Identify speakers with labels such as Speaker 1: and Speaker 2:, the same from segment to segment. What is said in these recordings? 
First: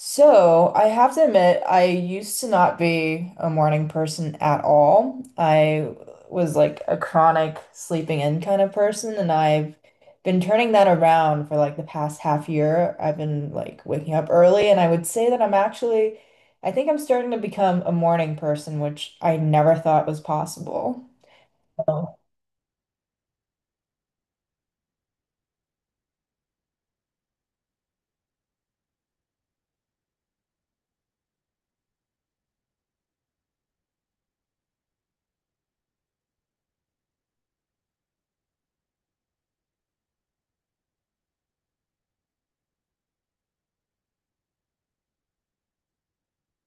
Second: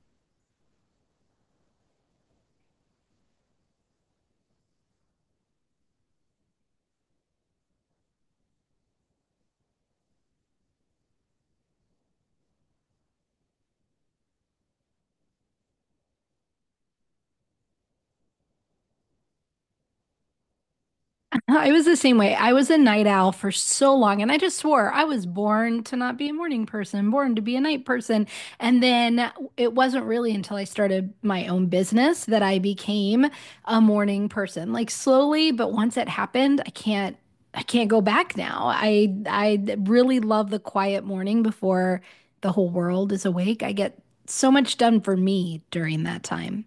Speaker 1: So, I have to admit, I used to not be a morning person at all. I was like a chronic sleeping in kind of person, and I've been turning that around for like the past half year. I've been like waking up early, and I would say that I'm actually, I think I'm starting to become a morning person, which I never thought was possible.
Speaker 2: I was the
Speaker 1: Oh.
Speaker 2: same way. I was a night owl for so long, and I just swore I was born to not be a morning person, born to be a night person. And then it wasn't really until I started my own business that I became a morning person. Like slowly, but once it happened, I can't go back now. I really love the quiet morning before the whole world is awake. I get so much done for me during that time.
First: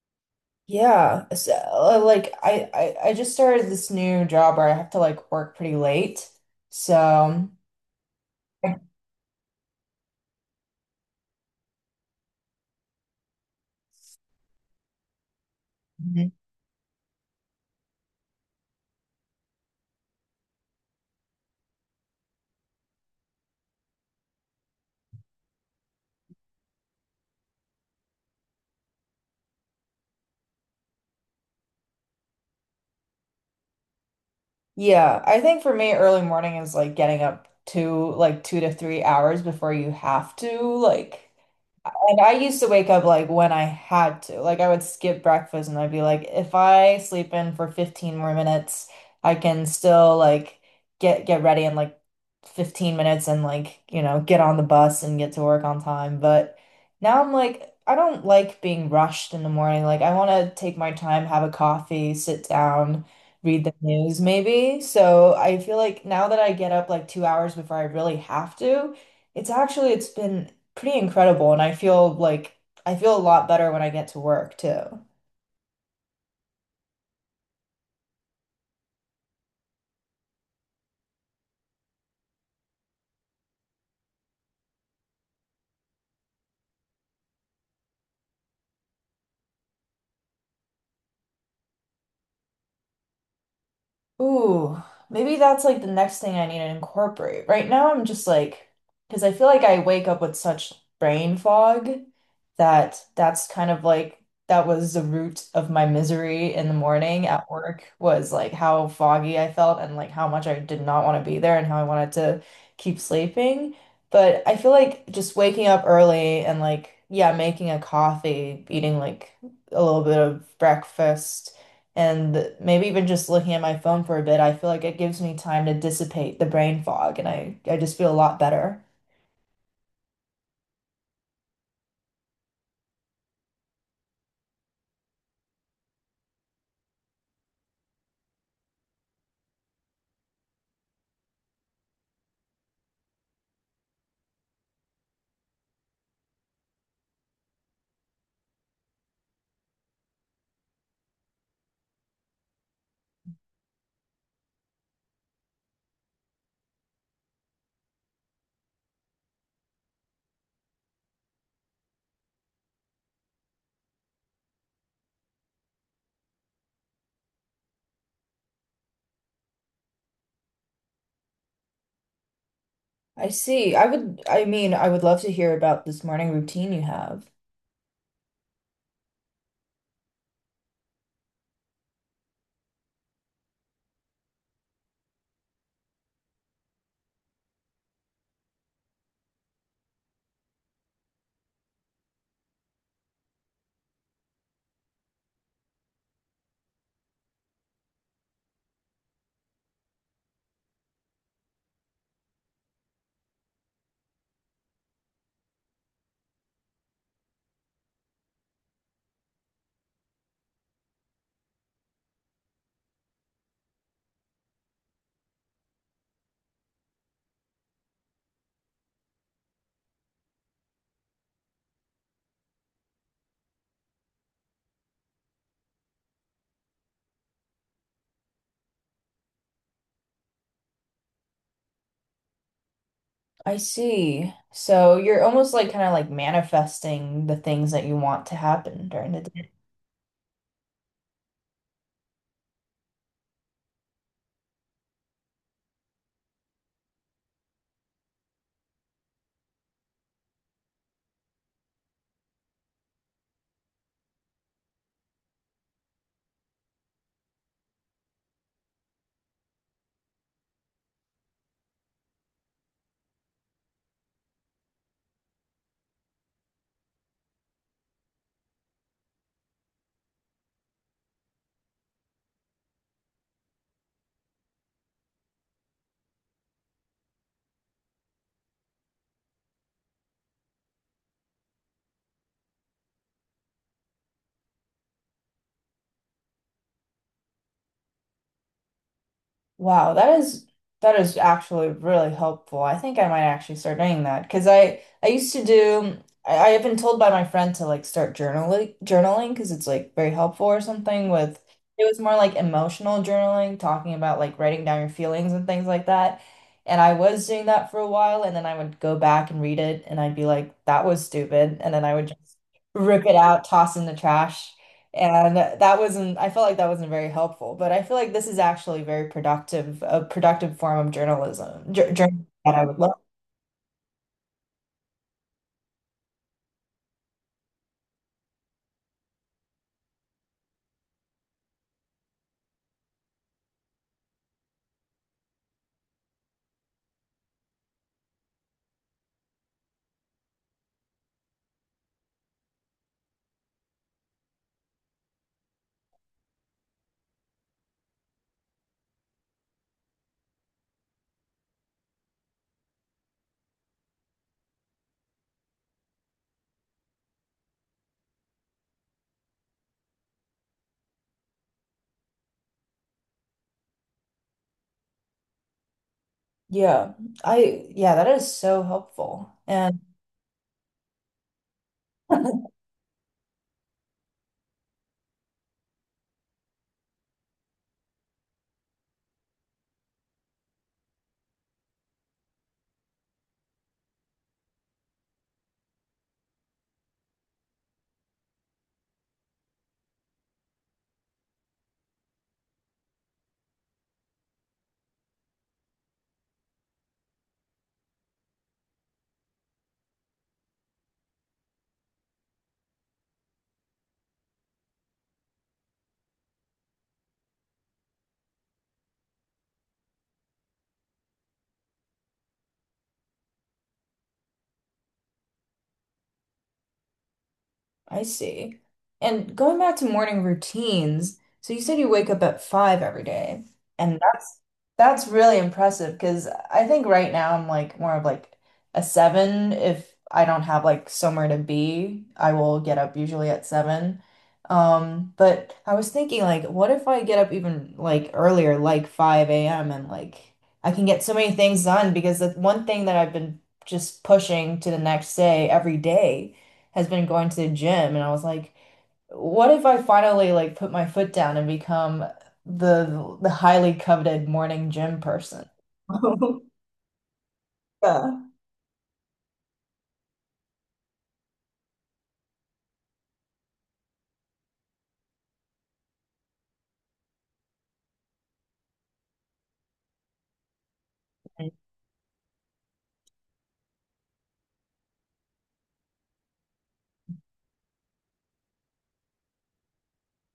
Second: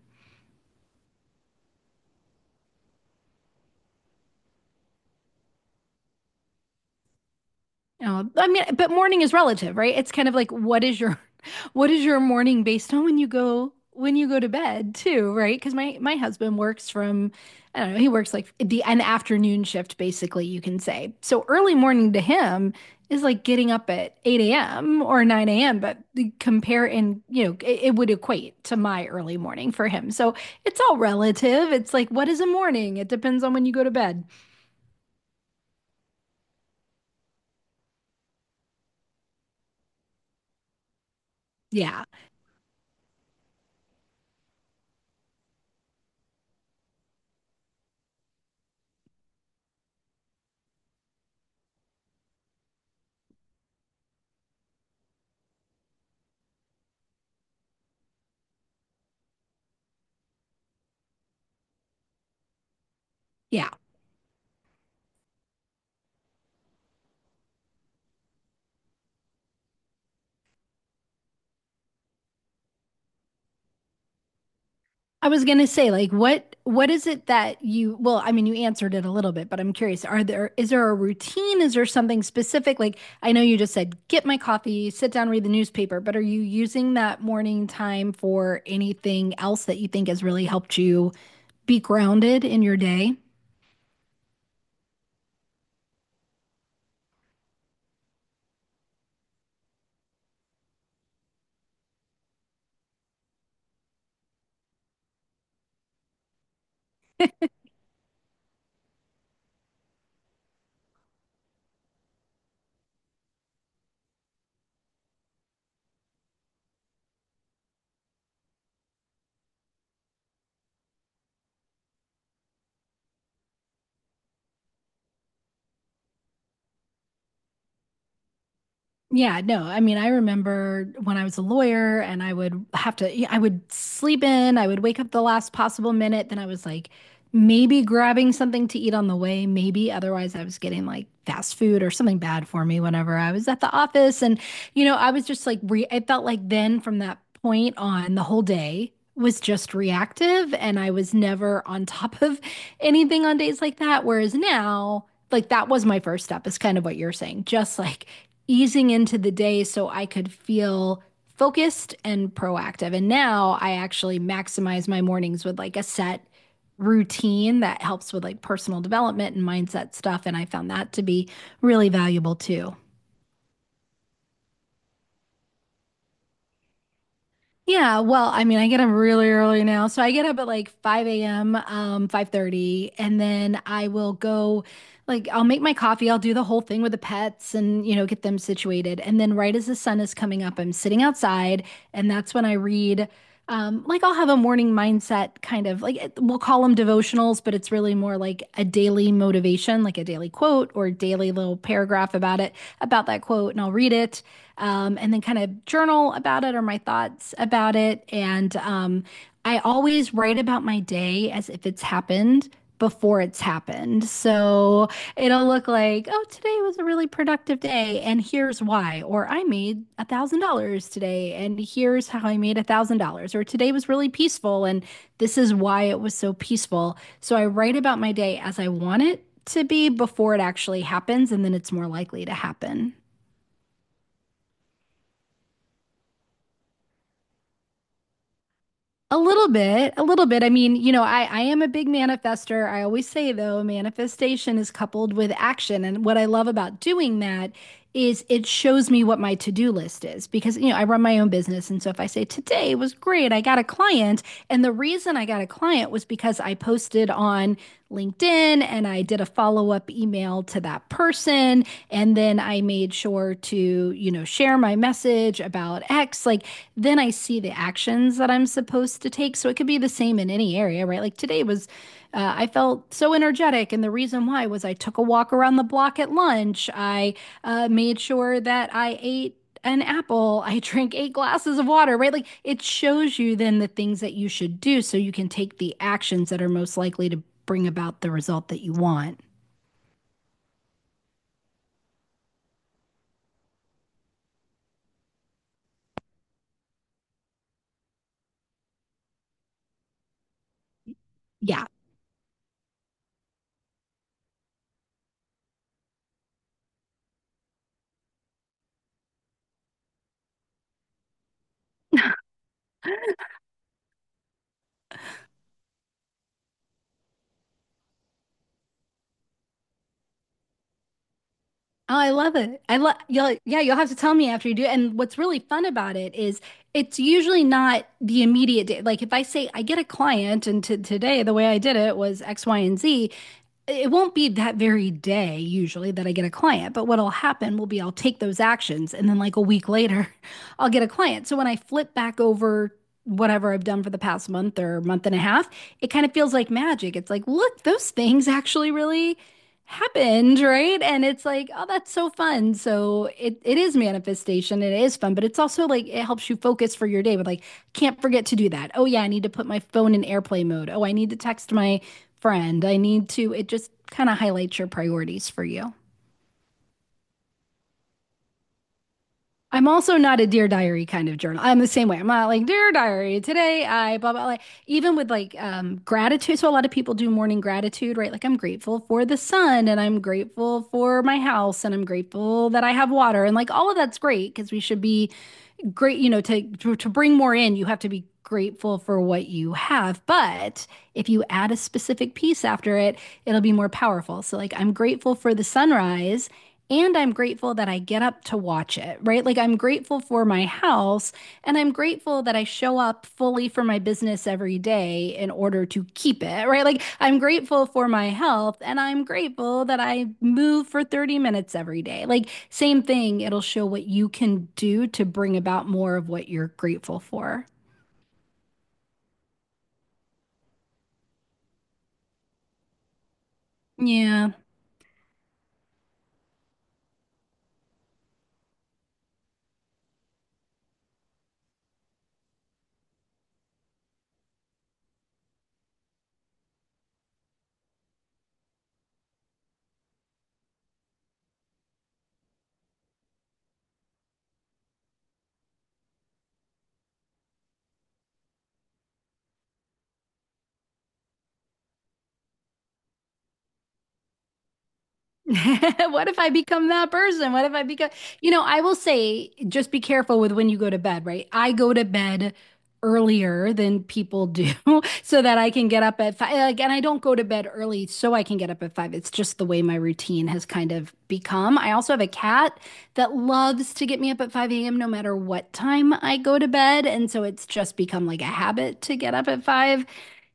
Speaker 1: Yeah, so, I just started this new job where I have to like work pretty late. So,
Speaker 2: Oh, I mean, but morning is relative, right? It's kind of like what is your what is your morning based on when you go to bed too, right? Because my
Speaker 1: mhm.
Speaker 2: husband works from I don't know, he works like the an afternoon shift basically, you can say. So early morning to him is like getting up at 8 a.m. or 9 a.m., but compare and you know, it would equate to my early morning for him. So it's all relative. It's like what is a morning? It depends on when you go to bed.
Speaker 1: Yeah, I think for me, early morning is like getting up two, like 2 to 3 hours before you have to, like.
Speaker 2: Yeah.
Speaker 1: And I used to wake up like when I had to. Like I would skip breakfast and I'd be like, if I sleep in for 15 more minutes, I can still like get ready in like 15 minutes and like, get on the bus and get to work on time. But now I'm like, I don't like being rushed in the morning. Like I want to take my time, have a coffee, sit down, read
Speaker 2: Yeah,
Speaker 1: the news maybe. So I feel like now that I get up like 2 hours before I really have to, it's actually it's been pretty incredible. And I feel like I feel a lot better when I get to work too.
Speaker 2: I was gonna say, like, what is it that you, well, I mean, you answered it a little bit, but I'm curious, are there is there a routine? Is there something specific? Like, I know you just said, get my coffee, sit down, read the newspaper, but are you using that morning time for anything else that you think has really helped you be grounded in your day?
Speaker 1: Ooh, maybe that's like the next thing I need to incorporate. Right now, I'm just like, because I feel like I wake up with such brain fog that that was the root of my misery in the morning at work was like how foggy I felt and like how much I did not want to be there and how I wanted to keep sleeping. But I feel like just waking up early and like, yeah, making a coffee, eating like a little bit of breakfast and maybe even just looking at my phone for a bit, I feel like it gives me time to dissipate the brain fog and I just feel a lot better.
Speaker 2: Yeah, no. I mean, I remember when I was a lawyer and I would have to, yeah, I would sleep in, I would wake up the last possible minute. Then I was like maybe grabbing something to eat on the way, maybe. Otherwise, I was getting like fast food or something bad for me whenever I was at the office. And, you know, I was just like, re I felt like then from that point on, the whole day was just reactive and I was never on top of anything on days like that. Whereas now, like that was my first step, is kind of what you're saying. Just like, easing into the day so I could feel focused and proactive. And now I actually maximize my mornings with like a set routine that helps with like personal development and mindset stuff. And I found that to be really valuable too.
Speaker 1: I see. I would love to hear about this morning routine you have.
Speaker 2: Yeah, well, I mean, I get up really early now. So I get up at like 5 a.m., 5:30, and then I will go like I'll make my coffee, I'll do the whole thing with the pets and, you know, get them situated. And then right as the sun is coming up, I'm sitting outside, and that's when I read like I'll have a morning mindset kind of like we'll call them devotionals, but it's really more like a daily motivation, like a daily quote or daily little paragraph about it, about that quote, and I'll read it, and then kind of journal about it or my thoughts about it. And I always write about my day as if it's happened before it's happened. So it'll look like, oh, today was a really productive day, and here's why. Or I made $1,000 today, and here's how I made $1,000. Or today was really peaceful, and this is why it was so peaceful. So I write about my day as I want it to be before it actually happens, and then it's more likely to happen.
Speaker 1: I see. So you're almost like kind of like manifesting the things that you want to happen during
Speaker 2: A
Speaker 1: the—
Speaker 2: little bit, a little bit. I mean, you know, I am a big manifester. I always say, though, manifestation is coupled with action. And what I love about doing that is it shows me what my to-do list is, because you know I run my own business. And so if I say today was great, I got a client, and the reason I got a client was because I posted on LinkedIn and I did a follow-up email to that person and then I made sure to, you know, share my message about X, like then I see the actions that I'm supposed to take. So it could be the same in any area, right? Like today was I felt so energetic, and the reason why was I took a walk around the block at lunch. I made sure that I ate an apple. I drank eight glasses of water, right? Like it shows you then the things that you should do so you can take the actions that are most likely to bring about the result that you want.
Speaker 1: Wow, that is actually really helpful. I think I might actually start doing that because I used to do I have been told by my friend to like start journaling because it's like very helpful or something with—
Speaker 2: Yeah,
Speaker 1: it was more like emotional journaling, talking about like writing down your feelings and things like that. And I was doing that for a while and then I would go back and read it and I'd be like, that was stupid. And then I would just rip it out, toss in the trash. And that wasn't, I felt like that wasn't very helpful, but I feel like this is actually very productive, a productive form of journalism, jour
Speaker 2: oh, I
Speaker 1: journalism
Speaker 2: love
Speaker 1: that
Speaker 2: it.
Speaker 1: I would
Speaker 2: I
Speaker 1: love.
Speaker 2: love You'll, yeah, you'll have to tell me after you do it. And what's really fun about it is it's usually not the immediate day. Like if I say I get a client and to today the way I did it was X, Y, and Z, it won't be that very day usually that I get a client, but what'll happen will be I'll take those actions and then like a week later, I'll get a client. So when I flip back over whatever I've done for the past month or month and a half, it kind of feels like magic. It's like, look, those things actually really happened, right? And it's like, oh, that's so fun. So it is manifestation. It is fun, but it's also like it helps you focus for your day. But like, can't forget to do that. Oh yeah, I need to put my phone in airplane mode. Oh, I need to text my friend. I need to. It just kind of highlights your priorities for you.
Speaker 1: Yeah, I, yeah, that is so helpful.
Speaker 2: I'm
Speaker 1: And
Speaker 2: also not a Dear Diary kind of journal. I'm the same way. I'm not like Dear Diary today. I blah blah. Like even with like gratitude. So a lot of people do morning gratitude, right? Like I'm grateful for the sun, and I'm grateful for my house, and I'm grateful that I have water, and like all of that's great because we should be great, you know, to, to bring more in, you have to be grateful for what you have. But if you add a specific piece after it, it'll be more powerful. So like I'm grateful for the sunrise and I'm grateful that I get up to watch it, right? Like I'm grateful for my house and I'm grateful that I show up fully for my business every day in order to keep it, right? Like, I'm grateful for my health and I'm grateful that I move for 30 minutes every day. Like, same thing, it'll show what you can do to bring about more of what you're grateful for.
Speaker 1: I see. And going back to morning routines, so you said you wake up at five every day, and
Speaker 2: Yeah.
Speaker 1: that's really impressive because I think right now I'm like more of like a seven. If I don't have like somewhere to be, I will get up usually at seven. But I was thinking like, what if I get up even like earlier, like 5 a.m. and like I can get so many things done because the one thing that I've been just pushing to the next day every day has been going to the gym and I was like, what if I finally like put my foot down and become the highly coveted morning gym person?
Speaker 2: What if I become that person? What if I become,
Speaker 1: Yeah.
Speaker 2: you know, I will say just be careful with when you go to bed, right? I go to bed earlier than people do so that I can get up at five. Like, and I don't go to bed early so I can get up at five. It's just the way my routine has kind of become. I also have a cat that loves to get me up at 5 a.m. no matter what time I go to bed. And so it's just become like a habit to get up at five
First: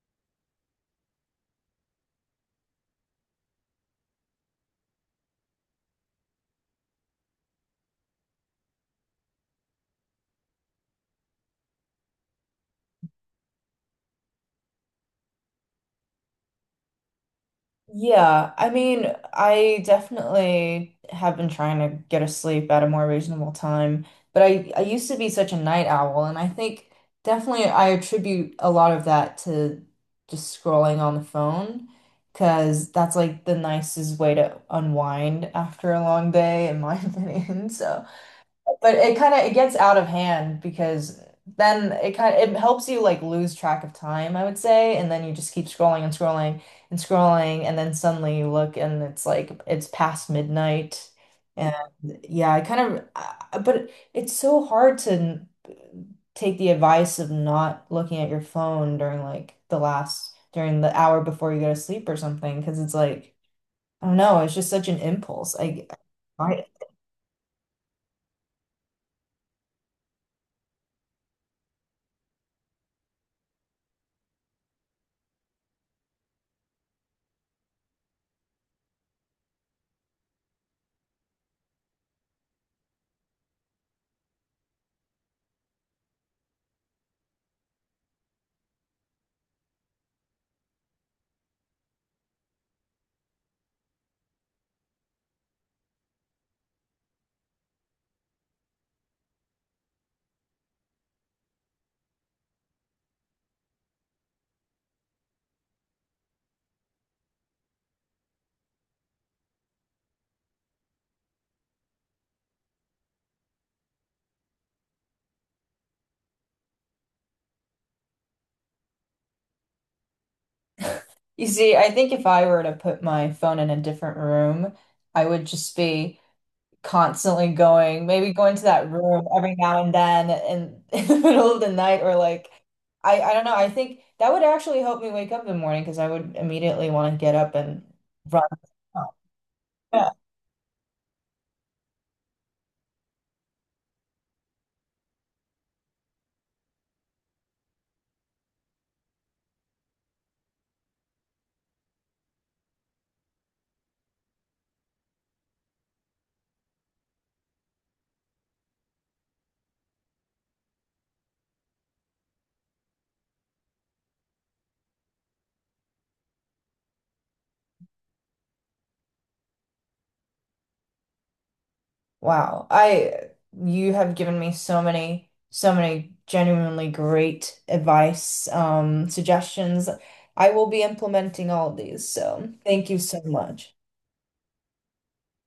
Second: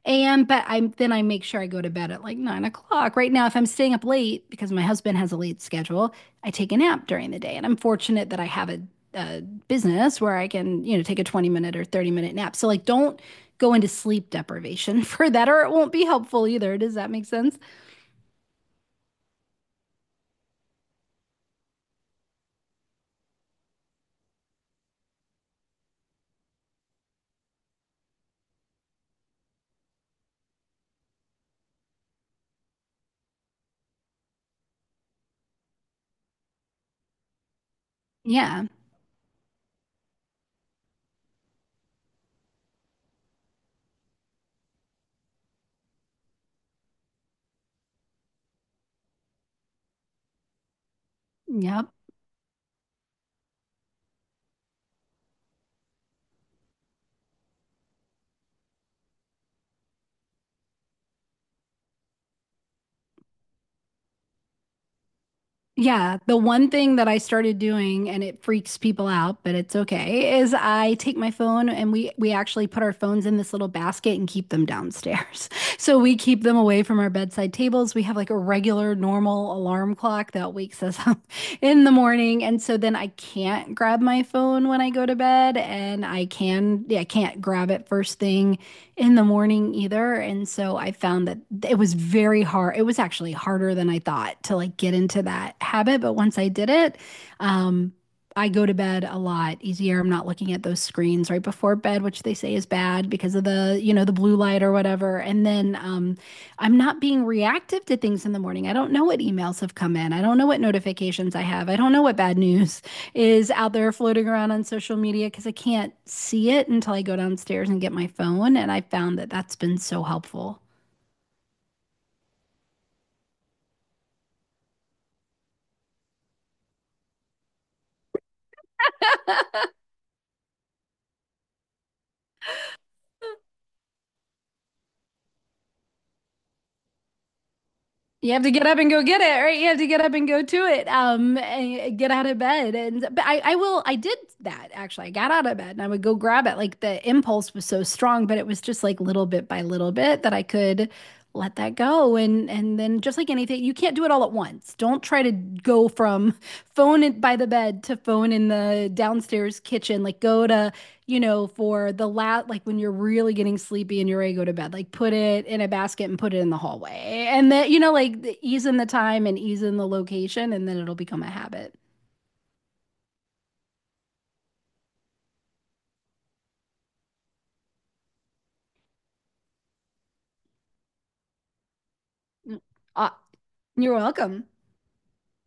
Speaker 2: AM, but I'm then I make sure I go to bed at like 9 o'clock. Right now, if I'm staying up late because my husband has a late schedule, I take a nap during the day. And I'm fortunate that I have a business where I can, you know, take a 20 minute or 30-minute nap. So like don't go into sleep deprivation for that, or it won't be helpful either. Does that make sense?
Speaker 1: Yeah, I mean, I definitely have been trying to get to sleep at a more reasonable time, but I used to be such a night owl, and I think definitely I attribute a lot of that to just scrolling on the phone, because that's like the nicest way to unwind after a long day, in my opinion. So
Speaker 2: Yeah.
Speaker 1: but it kind of it gets out of hand because then it kind of it helps you like lose track of time, I would say, and then you just keep scrolling and scrolling and scrolling, and then suddenly you look and it's like it's past midnight. And
Speaker 2: Yep.
Speaker 1: yeah, but it's so hard to take the advice of not looking at your phone during like the last during the hour before you go to sleep or something because it's like I don't know, it's just such an impulse.
Speaker 2: Yeah, the
Speaker 1: I
Speaker 2: one thing that I started doing, and it freaks people out, but it's okay, is I take my phone and we actually put our phones in this little basket and keep them downstairs. So we keep them away from our bedside tables. We have like a regular normal alarm clock that wakes us up in the morning, and so then I can't grab my phone when I go to bed, and I can, yeah, I can't grab it first thing in the morning either. And so I found that it was very hard. It was actually harder than I thought to like get into that habit. But once I did it, um, I go to bed a lot easier. I'm not looking at those screens right before bed, which they say is bad because of the, you know, the blue light or whatever. And then I'm not being reactive to things in the morning. I don't know what emails have come in. I don't know what notifications I have. I don't know what bad news is out there floating around on social media because I can't see it until I go downstairs and get my phone. And I found that that's been so helpful.
Speaker 1: You see, I think if I were to put my phone in a different room, I would just be constantly going, maybe going to that room every now and then in, in the middle of the night or like I don't know. I think that would actually help me wake up in the morning because I would immediately want to get up and
Speaker 2: You
Speaker 1: run.
Speaker 2: have to get up and go get it, right? You have to get
Speaker 1: Yeah.
Speaker 2: up and go to it, and get out of bed. And but I will, I did that actually. I got out of bed and I would go grab it. Like the impulse was so strong, but it was just like little bit by little bit that I could let that go. And then just like anything, you can't do it all at once. Don't try to go from phone in, by the bed to phone in the downstairs kitchen. Like go to, you know, for the last, like when you're really getting sleepy and you're ready to go to bed, like put it in a basket and put it in the hallway. And that, you know, like ease in the time and ease in the location, and then it'll become a habit.
Speaker 1: Wow. I You have given me so many so many genuinely great advice, suggestions. I will be implementing all of these, so
Speaker 2: Mm.
Speaker 1: thank you so
Speaker 2: Ah,
Speaker 1: much.
Speaker 2: you're welcome.